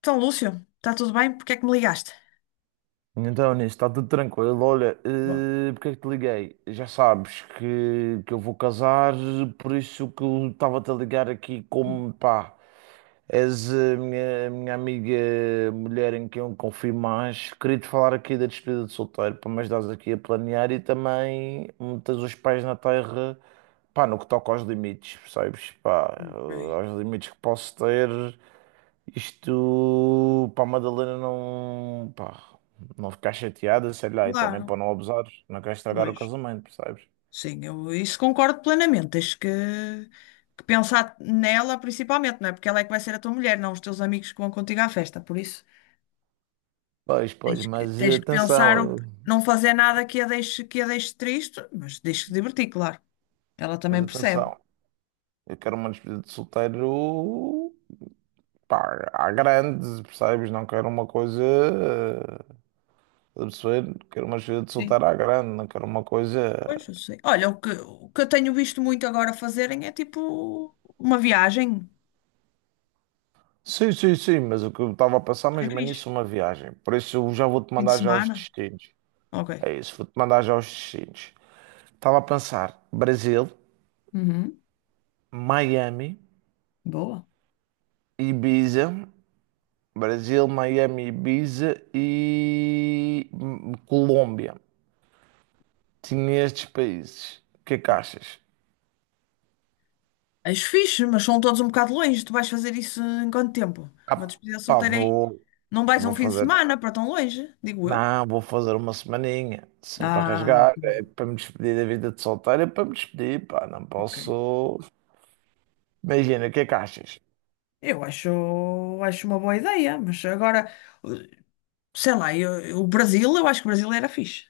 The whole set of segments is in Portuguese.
Então, Lúcio, está tudo bem? Porque é que me ligaste? Então, nisso, está tudo tranquilo. Olha, Bom, porque é que te liguei? Já sabes que eu vou casar, por isso que eu estava-te a ligar aqui como, pá, és a minha amiga mulher em quem eu confio mais. Queria-te falar aqui da despedida de solteiro, para me ajudares aqui a planear e também meteres os pés na terra, pá, no que toca aos limites, percebes? Pá, ok, aos limites que posso ter. Isto para a Madalena não, pá, não ficar chateada, sei lá, e também para claro, não abusares, não queres estragar o pois. casamento, percebes? Sim, eu isso concordo plenamente. Que pensar nela principalmente, não é? Porque ela é que vai ser a tua mulher, não os teus amigos que vão contigo à festa. Por isso, Pois, pois, mas tens que pensar, atenção, eh, não fazer nada que a deixe, que a deixe triste, mas deixe-te divertir, claro. Ela mas também percebe. atenção, eu quero uma despedida de solteiro, pá, à grande, percebes? Não quero uma coisa, absurda, quero uma despedida de Sim. solteiro à grande, não quero uma coisa. Pois, eu sei. Olha, o que eu tenho visto muito agora fazerem é tipo uma viagem, Sim, sim, sim, mas o que eu estava a pensar porque é mesmo é fixe. nisso, uma viagem, por isso eu já vou-te Fim de mandar já os semana. destinos. Ok. É isso, vou-te mandar já os destinos. Estava a pensar, Brasil, Uhum. Miami, Boa. Ibiza, Brasil, Miami, Ibiza e Colômbia. Tinha estes países. O que é que achas? És fixe, mas são todos um bocado longe. Tu vais fazer isso em quanto tempo? Uma Ah, despedida pá, solteira aí. vou, Não vais a vou um fim de fazer. semana para tão longe, digo eu. Não, vou fazer uma semaninha, sempre a Ah, rasgar, ok. é para me despedir da vida de solteiro, é para me despedir, pá, não Ok. posso. Imagina, o que é que achas? Eu acho, acho uma boa ideia, mas agora, sei lá, o Brasil, eu acho que o Brasil era fixe.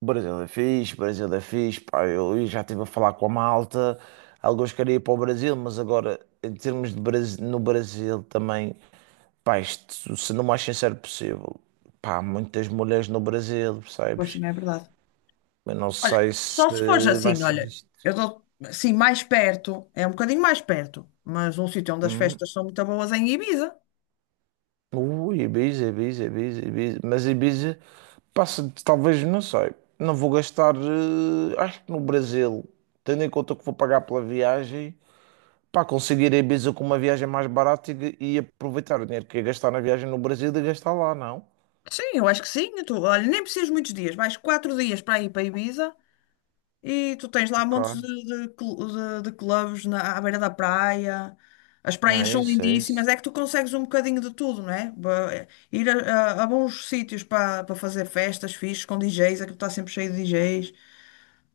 Brasil é fixe, Brasil é fixe. Pá, eu já estive a falar com a malta. Alguns queriam ir para o Brasil, mas agora, em termos de Brasil, no Brasil também, pá, isto, se não mais sincero possível, pá, muitas mulheres no Brasil, Pois percebes? também é verdade. Eu não sei se Só se fores vai assim, ser olha, visto. eu dou assim mais perto, é um bocadinho mais perto, mas um sítio onde as Hum? festas são muito boas é em Ibiza. Ui, Ibiza, Ibiza, Ibiza, Ibiza. Mas Ibiza passa, talvez, não sei. Não vou gastar, acho que no Brasil, tendo em conta que vou pagar pela viagem. Pá, conseguir a Ibiza com uma viagem mais barata e aproveitar o dinheiro que ia gastar na viagem no Brasil e gastar lá, não? Sim, eu acho que sim. Tu, olha, nem precisas muitos dias, mais 4 dias para ir para Ibiza. E tu tens lá Ok. montes de clubes na, à beira da praia. As praias É são isso, é lindíssimas, isso. é que tu consegues um bocadinho de tudo, não é? Ir a bons sítios para fazer festas fixes com DJs, aquilo está sempre cheio de DJs.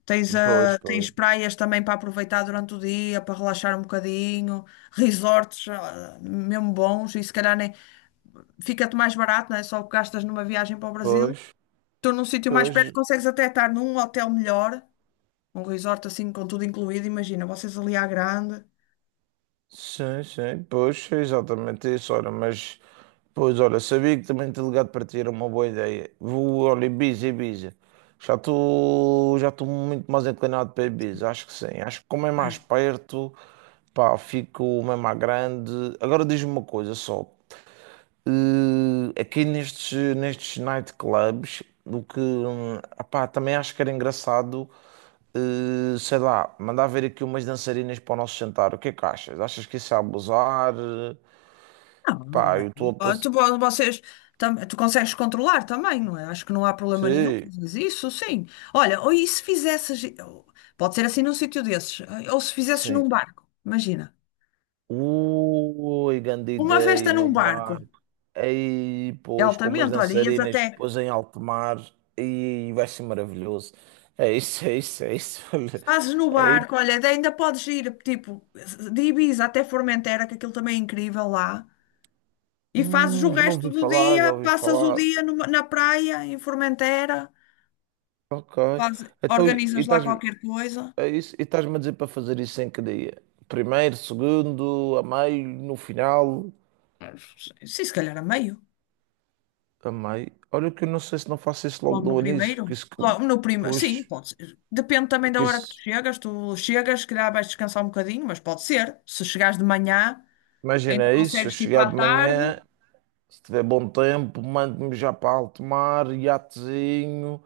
Pois, pois, Tens praias também para aproveitar durante o dia, para relaxar um bocadinho, resorts, mesmo bons, e se calhar nem fica-te mais barato, não é? Só o que gastas numa viagem para o Brasil. pois, Tu num sítio mais perto pois, consegues até estar num hotel melhor, um resort assim com tudo incluído, imagina, vocês ali à grande. sim, sim, pois, é exatamente isso, ora, mas, pois, olha, sabia que também te ligado para ti era uma boa ideia. Vou, olha, Ibiza, Ibiza, já estou muito mais inclinado para Ibiza, acho que sim, acho que como é mais perto, pá, fico mesmo à grande. Agora diz-me uma coisa só, aqui nestes nightclubs, do que, epá, também acho que era engraçado, sei lá, mandar ver aqui umas dançarinas para o nosso jantar. O que é que achas? Achas que isso é abusar? Não, não Pá, é. eu estou a Ah, passar. Vocês, tu consegues controlar também, não é? Acho que não há problema nenhum. Sim, Mas isso, sim. Olha, ou e se fizesses, pode ser assim num sítio desses, ou se fizesses num sim. barco, imagina. Ui, grande Uma ideia festa num num barco, barco. Aí, é pois, com umas altamente, olha, ias dançarinas, até, depois em alto mar. E vai ser maravilhoso. É isso, é isso, é isso. Olha, fazes no é barco, olha, ainda podes ir, tipo, de Ibiza até Formentera, que aquilo também é incrível lá. E fazes o já resto ouvi do falar, dia, já ouvi passas o falar. dia na praia, em Formentera, Ok. faz- Então, organizas lá qualquer coisa. E estás-me a dizer para fazer isso em que dia? Primeiro, segundo, a meio, no final, Sim, se calhar a meio, a meio. Olha que eu não sei se não faço isso logo logo no do início, primeiro. porque isso, Logo no primeiro, sim, pois, pode ser. Depende também da porque hora que tu isso, chegas. Tu chegas, se calhar vais descansar um bocadinho, mas pode ser. Se chegares de manhã, ainda imagina isso, se eu consegues ir chegar para a de tarde. manhã, se tiver bom tempo, mando-me já para alto mar, iatezinho,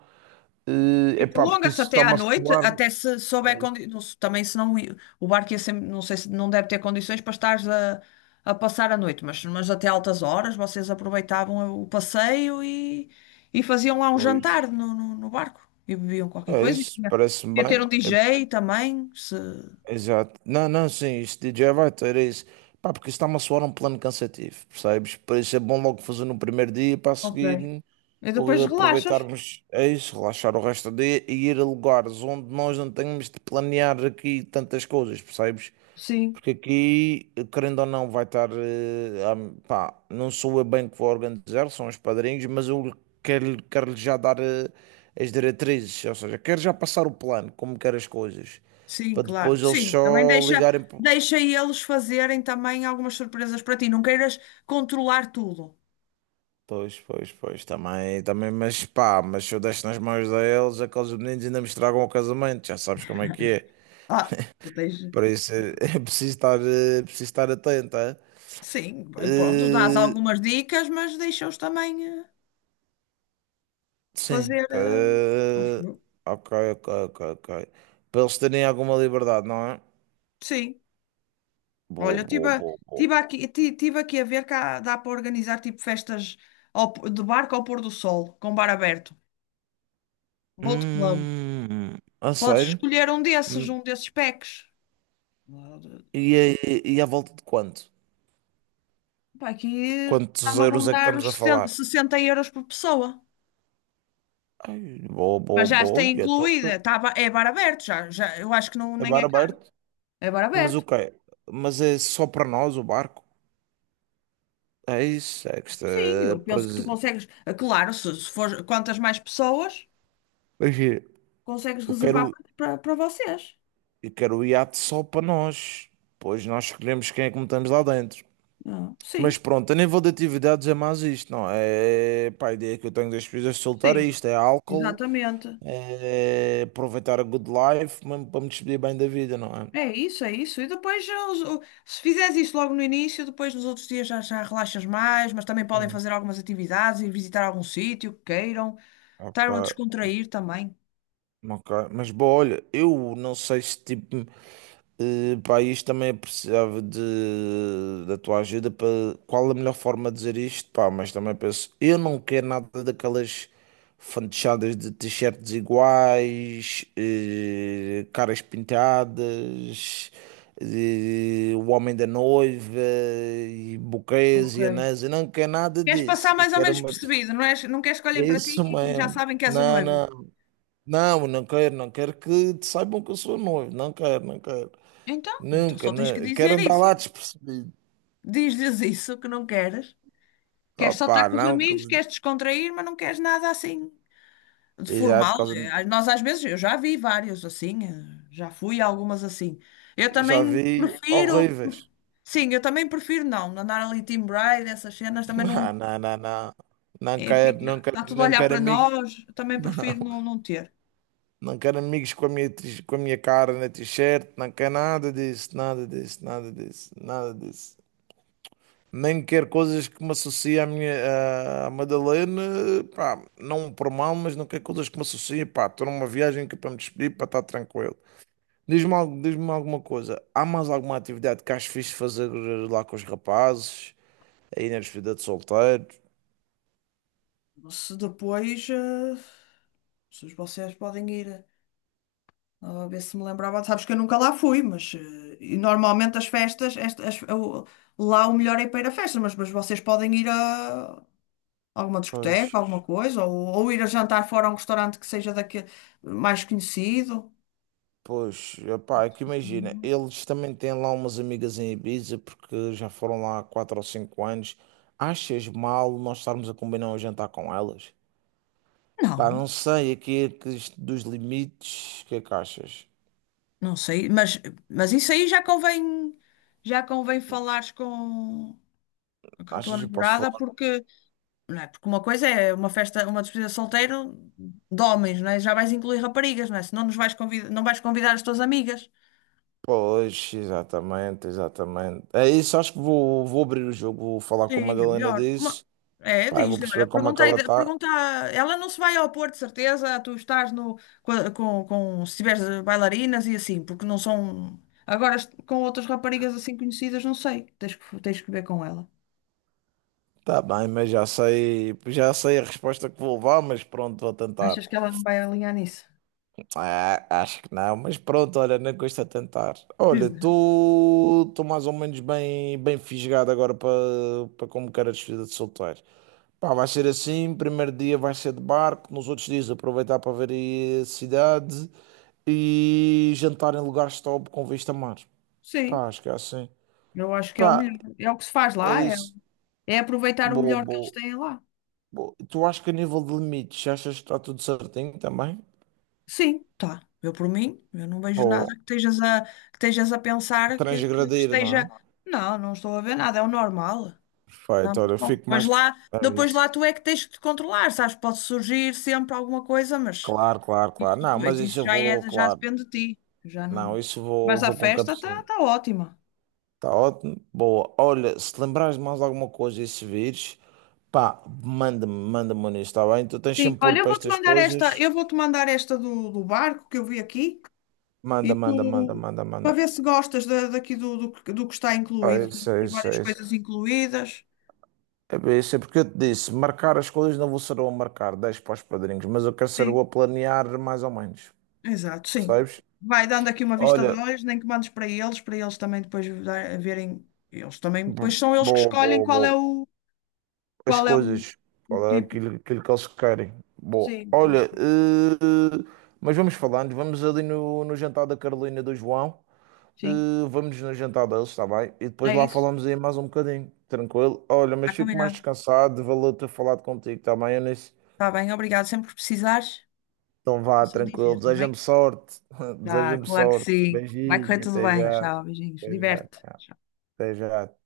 E epá, porque prolonga-se isso até à está-me a noite, soar. até se souber É isso. condições. Também se não, o barco ia sempre, não sei se não deve ter condições para estar a passar a noite, mas até altas horas vocês aproveitavam o passeio e faziam lá um jantar Pois, no barco e bebiam qualquer é coisa. E isso, tinha, parece-me podia ter bem. um DJ também, se. Exato. Não, não, sim, isto de DJ vai ter isso. Pá, porque isso está-me a soar um plano cansativo, percebes? Por isso é bom logo fazer no primeiro dia para a Ok. seguir E depois relaxas. aproveitarmos é isso, relaxar o resto do dia e ir a lugares onde nós não temos de planear aqui tantas coisas, percebes? Sim, Porque aqui, querendo ou não, vai estar. Pá, não sou eu bem que vou organizar, são os padrinhos, mas eu quero já dar as diretrizes, ou seja, quero já passar o plano, como quero as coisas sim, para claro. depois eles Sim, também só deixa, ligarem. Deixa eles fazerem também algumas surpresas para ti. Não queiras controlar tudo. Pois, pois, pois, também, também, mas pá, mas se eu deixo nas mãos deles, aqueles meninos ainda me estragam o casamento, já sabes como é que é. Ah, tu tens. Por isso é, preciso estar atento, é? Sim, pois pronto, dás Eh, algumas dicas, mas deixa-os também sim, fazer. pá, Acho eu. ok, ok, ok, ok. Para eles terem alguma liberdade, não é? Sim, Boa, olha, boa, boa, boa. tive aqui, tive aqui a ver que dá para organizar tipo festas de barco ao pôr do sol, com bar aberto, boat club. Hum, a Podes sério? escolher Hum, um desses packs. Ah, E, e à volta de quanto? pá, aqui Quantos está-me a euros é que rondar estamos os a 60, falar? 60 euros por pessoa. Ai, boa, boa, Mas já boa. está Ui, Então, incluída, tá, é bar aberto, já, já, eu acho que não, é nem bar é caro, aberto? é bar Mas o aberto. quê? Mas é só para nós o barco? É isso, é que está. Sim, eu penso que tu Pois, consegues. Claro, se for quantas mais pessoas, pois é, consegues eu quero, reservar para vocês. eu quero o iate só para nós. Pois nós escolhemos quem é que metemos lá dentro. Ah, Mas sim, pronto, a nível de atividades é mais isto, não é? É, pá, a ideia que eu tenho das pesquisas de soltar é sim, isto: é álcool, exatamente. é aproveitar a good life, mesmo para me despedir bem da vida, não é? É isso, é isso. E depois, ah, se fizeres isso logo no início, depois nos outros dias já, já relaxas mais, mas também podem Não. fazer algumas atividades, ir visitar algum sítio que queiram, estar Ok, a descontrair também. ok. Mas, bom, olha, eu não sei se tipo. Pá, isto também eu precisava da tua ajuda para qual a melhor forma de dizer isto, pá, mas também penso, eu não quero nada daquelas fantochadas de t-shirts iguais, caras pintadas, o homem da noiva, e buquês Ok. e anéis, eu não quero nada Queres disso, passar eu mais ou quero menos uma, percebido, não és, não queres que é olhem para ti isso e já mesmo, sabem que és o não, noivo. não, não, não quero, não quero que te saibam que eu sou noivo, não quero, não quero. Então Nunca, só tens que quero dizer andar isso. lá despercebido. Diz-lhes isso que não queres. Queres só Opa, estar com os não, amigos, queres descontrair, mas não queres nada assim de e já, de formal. causa, Nós às vezes, eu já vi vários assim, já fui a algumas assim. Eu já também vi prefiro, horríveis. sim, eu também prefiro não, andar ali team bride, essas cenas também não. Não, não, não, não. Não É, quero, não fica, quero, está tudo a não olhar quero para amigos. nós, eu também Não, prefiro não, não ter. não quero amigos com com a minha cara na t-shirt. Não quero nada disso, nada disso, nada disso, nada disso. Nem quero coisas que me associem à Madalena. Pá, não por mal, mas não quero coisas que me associem. Pá, estou numa viagem que é para me despedir, para estar tranquilo. Diz-me alguma coisa. Há mais alguma atividade que acho fixe de fazer lá com os rapazes? Aí na despedida de solteiro? Se depois, se vocês podem ir. A ver se me lembrava. Sabes que eu nunca lá fui, mas e normalmente as festas, lá o melhor é ir para ir a festas, mas vocês podem ir a alguma Pois, discoteca, alguma coisa, ou ir a jantar fora a um restaurante que seja daqui, mais conhecido. pois, epá, é que imagina, Uhum. eles também têm lá umas amigas em Ibiza porque já foram lá há 4 ou 5 anos. Achas mal nós estarmos a combinar um jantar com elas? Pá, Não, não sei, aqui é que isto dos limites, o que é que achas? não sei, mas isso aí já convém falares com a tua Achas que eu posso namorada, falar? porque não é? Porque uma coisa é uma festa, uma despedida de solteiro de homens, não é? Já vais incluir raparigas, não é? Senão nos vais convidar, não vais convidar as tuas amigas. Pois, exatamente, exatamente. É isso, acho que vou abrir o jogo, vou falar Sim, com a é Madalena melhor. Uma- disso. É, Pá, eu vou diz-lhe, olha, perceber como é que pergunta, ela está. pergunta, ela não se vai ao Porto, de certeza, tu estás no, com se tiveres bailarinas e assim, porque não são, com outras raparigas assim conhecidas, não sei, tens que ver com ela. Tá bem, mas já sei a resposta que vou levar, mas pronto, vou tentar. Achas que ela não vai alinhar nisso? Ah, acho que não, mas pronto, olha, nem custa tentar. Olha, Diz. tu estou mais ou menos bem, bem fisgado agora para como quero a despedida de solteiro. Pá, vai ser assim, primeiro dia vai ser de barco, nos outros dias aproveitar para ver aí a cidade e jantar em lugares top com vista a mar. Sim, Pá, acho que é assim. eu acho que é o Pá, melhor, é o que se faz é lá, é, isso. é aproveitar o Boa, melhor que eles boa. têm lá. Bom, tu acho que a nível de limites, achas que está tudo certinho também? Sim, tá. Eu por mim, eu não vejo nada Ou que estejas a, que estejas a pensar que transgredir, não esteja. é? Não, não estou a ver nada, é o normal. Tá Perfeito, muito olha, eu bom. fico mais. É Depois isso. lá tu é que tens que te controlar, sabes? Pode surgir sempre alguma coisa, mas Claro, claro, isso, claro. Não, mas isso isso eu já vou, é, já claro. depende de ti. Já Não, não. isso eu vou, Mas a vou com festa está tá cabecinho. tá ótima. Está ótimo. Boa. Olha, se te lembrares de mais alguma coisa e se vires, pá, manda-me nisso, está bem? Tu tens Sim, sempre olho olha, eu para vou-te estas mandar esta, coisas. eu vou-te mandar esta do barco que eu vi aqui Manda, e manda, manda, tu manda, manda. para ver se gostas daqui que do que está É incluído. Tenho isso, é aqui isso, várias é isso. coisas incluídas. É bem, isso é porque eu te disse, marcar as coisas não vou ser eu a marcar 10 para os padrinhos, mas eu quero ser eu Sim, a planear mais ou menos, exato, sim. percebes? Vai dando aqui uma vista de Olha, olhos, nem que mandes para eles também depois verem. Eles também, depois são eles que boa, escolhem boa, boa, as qual é o, coisas, o qual é tipo. aquilo, aquilo que eles querem? Boa, Sim, que eles, olha, mas vamos falando, vamos ali no jantar da Carolina e do João, sim, eh, vamos no jantar deles, está bem? E depois é lá isso. falamos aí mais um bocadinho, tranquilo? Olha, mas Está fico mais combinado. descansado, valeu ter falado contigo, está bem? Eu nem. Está bem, obrigado. Sempre que precisares, Então é vá, só tranquilo. dizer, está Deseja-me bem? sorte. Tá, Deseja-me claro que sorte. sim. Vai correr Beijinho. tudo Até bem. já. Tchau, beijinhos. Até já. Diverte. Tchau. Até já.